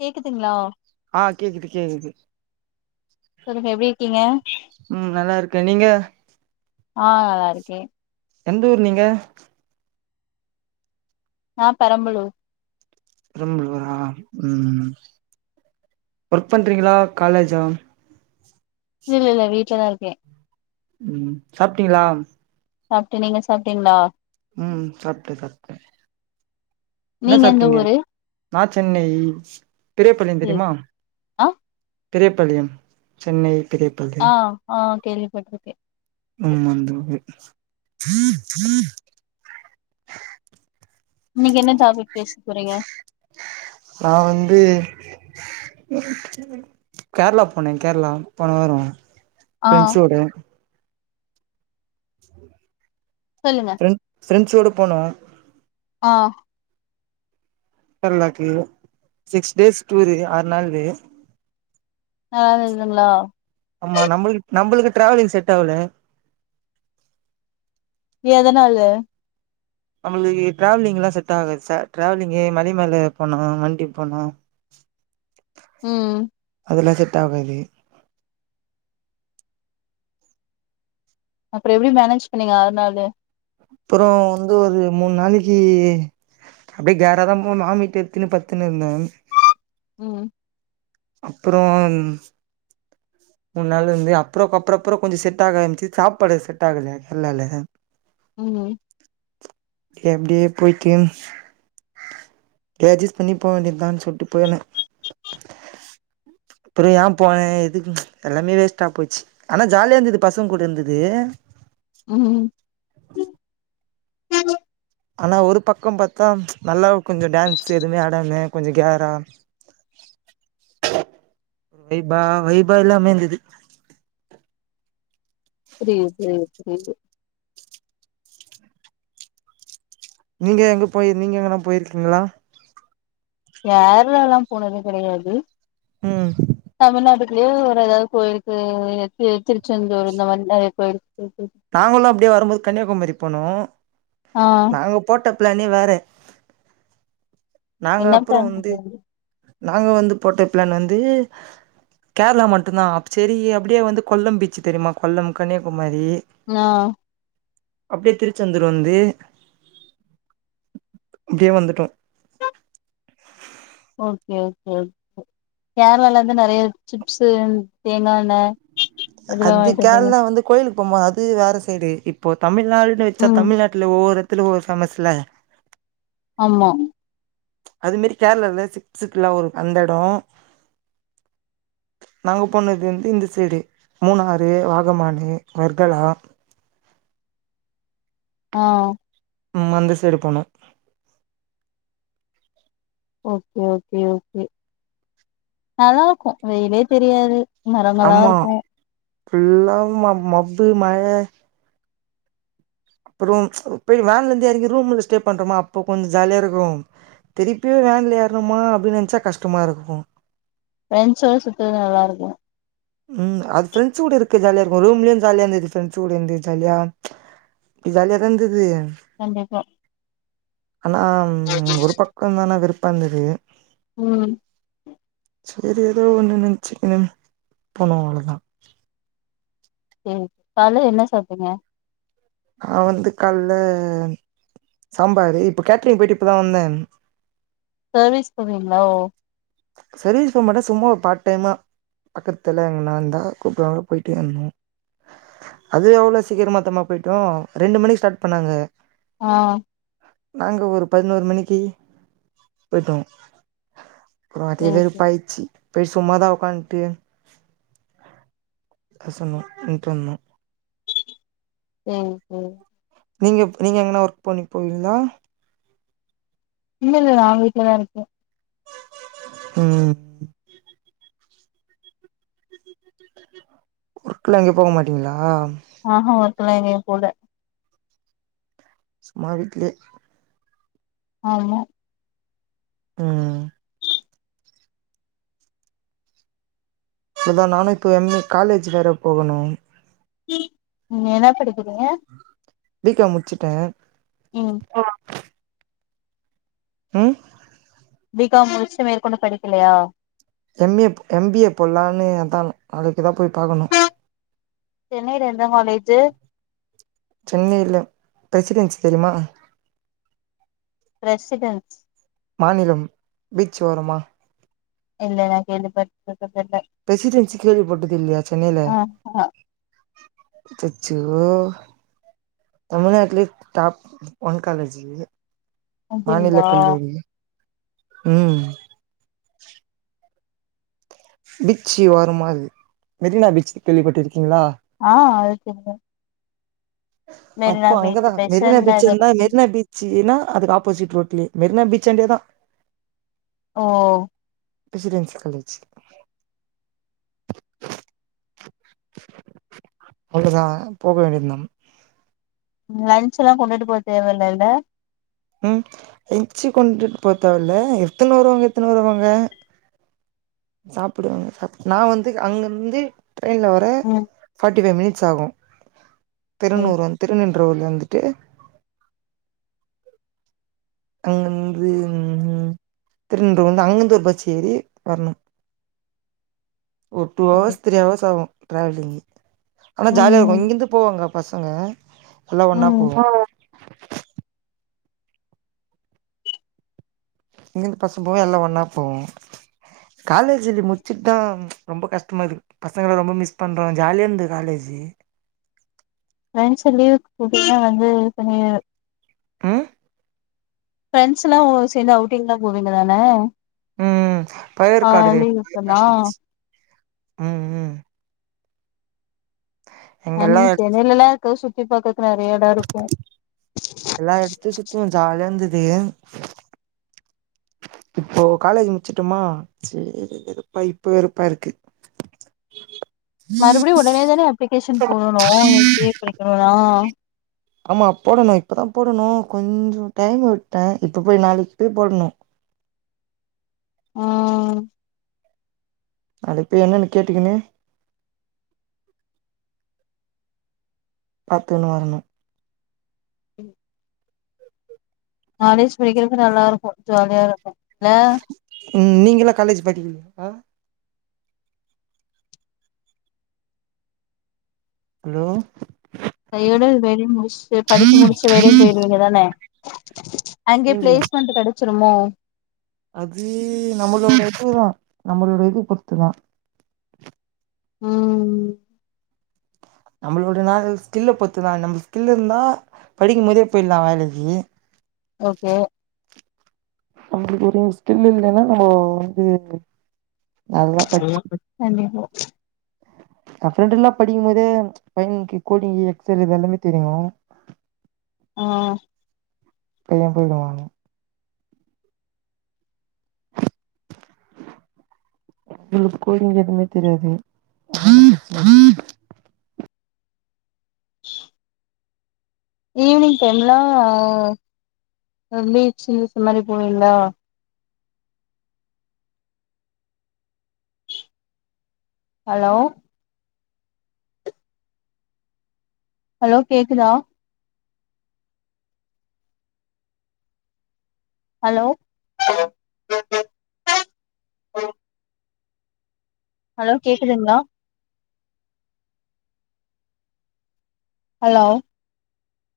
கேக்குதுங்களா ஆஹ கேக்குது கேக்குது. சொல்லுங்க எப்பிடி இருக்கீங்க. க நீங்க. ஆஹ நல்லா இருக்கேன். எந்த ஊர் நீங்க. நா பெரம்பலூர். பெரம்பலூரா உம் ஒர்க் பண்றீங்களா காலேஜா. இல்ல இல்ல வீட்டுலதா இருக்கே. உம் சாப்பிட்டீங்களா. சாப்டேன் நீங்க சாப்பிட்டீங்களா. உம் சாப்ட சாப்ட. என்ன நீங்க எந்த சாப்பிட்டீங்க ஊரு நான் சென்னை பெரியபாளியம் ம். தெரியுமா. ஆ பெரியப்பாளியம் சென்னை. பெரியபாளையம் ஆஹ ஆஹ கேள்விப்பட்டுருக்கே. ம் [unintelligible] நீங்க என்ன டாபிக் பேசபோறீங்க. நா வந்து கேரளா போனேன் கேரளா போன வாரோ. ஆ ஃப்ரெண்ட்ஸ் ஓட. சொல்லுங்க. ஃப்ரெண்ட்ஸ்ஸோட போன. ஆஹ. கேரளாக்கு சிக்ஸ் டேஸ் டூரு ஆறு நாளு. நல்லா இருதுங்களா. ஆமா நம்மளுக்கு நம்மளுக்கு டிராவலிங் செட் ஆவுல. எதனால. நம்மளுக்கு டிராவலிங்ல்லாம் செட் ஆகாது சார் டிராவலிங்கு மலி மேல போனும் வண்டி போனும். உம். அதெல்லாம் செட் ஆகாது. அப்புறோ எப்படி மேனேஜ் பண்ணீங்க ஆறு நாளு. அப்புறோ வந்து ஒரு மூணு நாளைக்கு அப்படியே கேறாதான் போன வாமிட்டு எடுத்துன்னு பத்துன்னுருந்த. உம். அப்புறோ மூணு நாளு இருந்து அப்புறோக் அப்புறோ அப்புறோ கொஞ்சம் செட் ஆக ஆரம்பிச்சுருச்சு சாப்பாடு செட் ஆகல நல்லால்ல. உம். ம்ச் எப்படியே போயிட்டு ஆட்ஜகஸ் பண்ணி போ வேண்டியதுதான்னு சொல்லிட்டு போன. உம். அப்புறோ ஏன் போனேன் இது ம்ச் எல்லாமே வேஸ்ட்டா போச்சு. ஆனா ஜாலியா இருந்தது பசங்க கூட இருந்தது. உஹம். உஹம். ஆனா ஒரு பக்கம் பாத்தா நல்லா கொஞ்ச டான்ஸ் எதுவுமே ஆடலே கொஞ்ச கேரா வைபா வைபா எல்லாமே இருந்தது புரியுது புரியுது புரியுது நீங்க எங்க போய் நீங்க எங்கனா போயிருக்கீங்களா கேரளால்லா போனது கெடையாது ம் தமிழ்நாடு குள்ளயே ஒரு எதாவது கோயிலுக்கு இது திருச்செந்தூர் இந்த மாரி நெறைய கோயிலுக்கு போயிட்டு நாங்களு அப்டியே வரும்போது கன்னியாகுமரி போனோ ஆ நாங்க போட்ட பிளானே வேற நாங்க என்ன அப்புறோ பிளான் வந்து போட்டாப்டி நாங்க வந்து போட்ட பிளான் வந்து கேரளா மட்டும்தா அப்ப சேரி அப்டியே வந்து கொல்லம் பீச்சு தெரியுமா கொல்லம் கன்னியாகுமாரி ஆ அப்டியே திருச்செந்தூர் வந்து அப்டியே வந்துட்டோ ஓகே ஓகே ஓகே கேரளாலர்ந்து நெறைய சிப்ஸு தேங்கா எண்ணெ இதெல்லா அது வாங்கிட்டு வந்தீங்க கேரளா வந்து கோயிலு க்கு போம்போது அது வேற சைடு இப்போ தமிழ் நாள்ன்னு வச்சா ம் தமிழ்நாட்ல ஒவ்வொரு [unintelligible] ஆமா அது மேரி கேரளால சிப்ஸ்க்குலா ஒரு அந்த எடோ நாங்க போனது வந்து இந்த சைடு மூணாறு வாகமானு வர்கலா ஆ உம் அந்த சைடு போணோ ஓகே ஓகே ஓகே நல்லா இருக்கு வெயிலே தெரியாது மரமல்லா ஆமா இருக்கு ஃபுல்லா ம மப்பு மழ அப்புறம் போய் வேன்ல இருந்து எறங்கி ரூம்ல ஸ்டே பண்றோமா அப்போ கொஞ்ச ஜாலியா இருக்கும் திருப்பி வேன்ல ஏறணுமா அப்டின்னு நெனைச்சா கஷ்டமா இருக்கு ஃபிரெண்ட்ஸோட சுத்துறது நல்லா இருக்கு உம் அது ஃப்ரெண்ட்ஸ் கூட இருக்க ஜாலியா இருக்கு ரூம்லயு ஜாலியா இருந்தது ஃப்ரெண்ட்ஸ் கூட இருந்து ஜாலியா இது ஜாலியா இருந்தது கண்டிப்பா ஆனா ஒரு பக்கம்தான விருப் வந்துது உம் சரி ஏதோ ஒன்னு நெனச்சுக்குனு போனோ அவ்ளோதா ம் கால்ல என்ன சாப்ட்டீங்க நா வந்து கால்ல சாம்பாரு இப்ப கேட்ரிங் போயிட்டு இப்பதா வந்தே சர்வீஸ் போவீங்களோ சர்வீஸ் பண்ண மாட்டே சும்மா ஒரு பார்ட் டைமா பக்கத்துல எங்க நான்ந்தா கூப்ட்டாங்க போயிட்டு வந்தோ அதுவு எவ்வளவு சீக்கிர மொத்தமா போயிட்டோ ரெண்டு மணிக்கு ஸ்டார்ட் பண்ணாங்க ஆஹ் நாங்க ஒரு பதினோரு மணிக்கு போயிட்டோ அப்புறோ அதே சேரி சேரி வெறுப்பாய்ட்ச்சி பெய் சுமாாதான்வுகண்டி அசனு உட்டுந்து ம் ம் நீங்க நீங்க எங்கனா ஒர்க் பண்ணி போவீங்களா இல்ல இல்ல நான் வீட்டுலதான் இருக்கேன் ம் ஓர்க்லாம் எங்க போக மாட்டீங்களா ஆஹ் ஹ ஒர்க்லாம் எங்கேயும் போல சும்மா வீட்லே ஆமா ம் இதான் நானும் இப்போ எம் ஏ காலேஜ் வேற போகணும் நீங்க என்ன படிக்கறீங்க பிகாம் முடிச்சுட்டேன் ம் ஹம் பிகாம் முடிச்சிட்டு மேற்கொண்டு படிக்கலையா எம் ஏ எம் ம் பிஏ போடலான்னுதான் நாளைக்குதான் போய் பாக்கணும் சென்னைல எந்த காலேஜு சென்னையில பிரசிடென்சி தெரியுமா பிரசிடென்ஸ் மாநிலம் பீச் ஓரமா இல்ல ந கேள்விபட்டதில்ல பிரசிடென்சி கேள்விபட்டது இல்லயா ஆஹ் ஆஹ் அச்சச்சோ தமிழ்நாட்ல டாப் ஒன் காலேஜ் மாநில அப்டிங்களா கல்லூரி ம் பீட்சி ஓரமா மெரினா பிச்சு கேள்விப்பட்டிருக் ஆஹ் அது தெரியுமே அப்போ அங்கதான் மெரினா பெசன்ட் பீச்ச நகர் இருந்தான் பீச் மெரினா பீச்சன்னா அதுக்கு ஆப்போசிட் ரோட் மெரினா பீச் அண்ட ஏதான் ஓ ப்ரெசிடென்சி காலேஜ் அவ்வளவுதான் போக வேண்டியதான் லன்ச் எல்லா கொண்டுட்டு போக தேவலல்ல ம் எச்சு கொண்டுட்டு போத்தல எத்தனோ வருவாங்க எத்தன வருவாங்க சாப்படுவாங்க நான வந்து அங்க வந்து ட்ரைன்ல் வர ம் ஃப்ட்டிஃபை் மினிட்ஸ் ஆகும் சேரி திருநூற திருநின்றவூர்ல இருந்து [inaudible] அங்கந்து உ திருநின்ர வந்து அங்கந்தூ பட்ச் ஏரி வரணும் ஓ டூ தம்பி அவஹர்ஸ் த்ரீ அவஹர்ஸ் ஆகும் ட்ராலி ஆனா ஜாலியா இருக்கும் ம் இங்கிருந்து போவாங்க பசங்க எல்லாம் ஒன்னா ம் போவோ இங்கிருந்து பஸ் போவ எல்லா ஒண்ணா போவோ காலேஜ் முடிச்சிட்டு தான் ரொம்ப கஷ்டமா இருக்கு பசங்க ரொம்ப மிஸ் பண்றோ ஜாலியா இருந்தது காலேஜ் ஃப்ரெண்ட்ச லீவுக்கு கூட்டிதான் வந்து கொஞ் ம் ஃப்ரெண்ட்ஸ் எல்லா சேர்ந்து அவுட்டிங்கல்லா போவீங்க அண்னே உம் உம் பயர் காடுத பயர் லீவுக்கெல்லா காட்டிச்சி உம் உம் ஹ் நீங்க சென்னையில்லாம் இருக்க சு இப்ப அது எல்லாம் எடுத்து சுத்துவேம் ஜாலிய இருந்து ஏ இப்போ காலேஜ் முடிச்சிட்டுமா சேரி வெறுப்பா இப்ப வெறுப்பா இருக்கு மறுபடியும் உடனே தானே அப்ளிகேஷன் போடணும் எம்பிஏ படிக்கனுனா ஆமா போடணு இப்பதான் போடணு கொஞ்ச டைம் விட்டேன் இப்ப போய் நாளைக்கு போய் போடணு உஹம் அதுப்பு பெய் என்னன்னு கேட்டுக்கன்னு பாத்துன்னு வரணு உம் காலேஜ் படிக்கிறது நல்லா இருக்கும் ஜாலியா இருக்கும் லெ உம் நீங்க எல்லாம் காலேஜ் படிக்கலா ப ஹலோ கையோட வேலைய முடிச்சு படிப்பு முடிச்சு வேலைக்கு போயிருக்கவேண்டியது தானே [unintelligible] அங்க நீங்களா பிளேஸ்மண்ட் கடை செத்துருமே அது நம்மளோட இதுதான் நம்மளோட இது பொருத்துதான் உம் உம் நம்மளோடைய நாள் ஸ்கில்ல பொத்து தான் நம்ம ஸ்கில்ல இருந்தா படிக்கும்போதே போயிடலாம் வேலைக்கு ஓகே நம்மளுக்கு ஒரு ஸ்கில் இல்லைன்னா நம்ம வந்து நல்லா நல்ல படிச்சண்ட எ ஃப்ரெண்டு எல்லாம் படிக்கும் போதே பையனுக்கு கோடிங் எக்சல் இது எல்லாமே தெரியும் ஆஹ் பை போய்டுவாங்க உ கோடிங்க எதுவுமே தெரியாது ஈவினிங் டைம்லாம் பீச்சு இமாரி போவீங்களா ஹலோ ஹலோ கேக்குதா ஹலோ ஹலோ கேக்குதுங்களா ஹலோ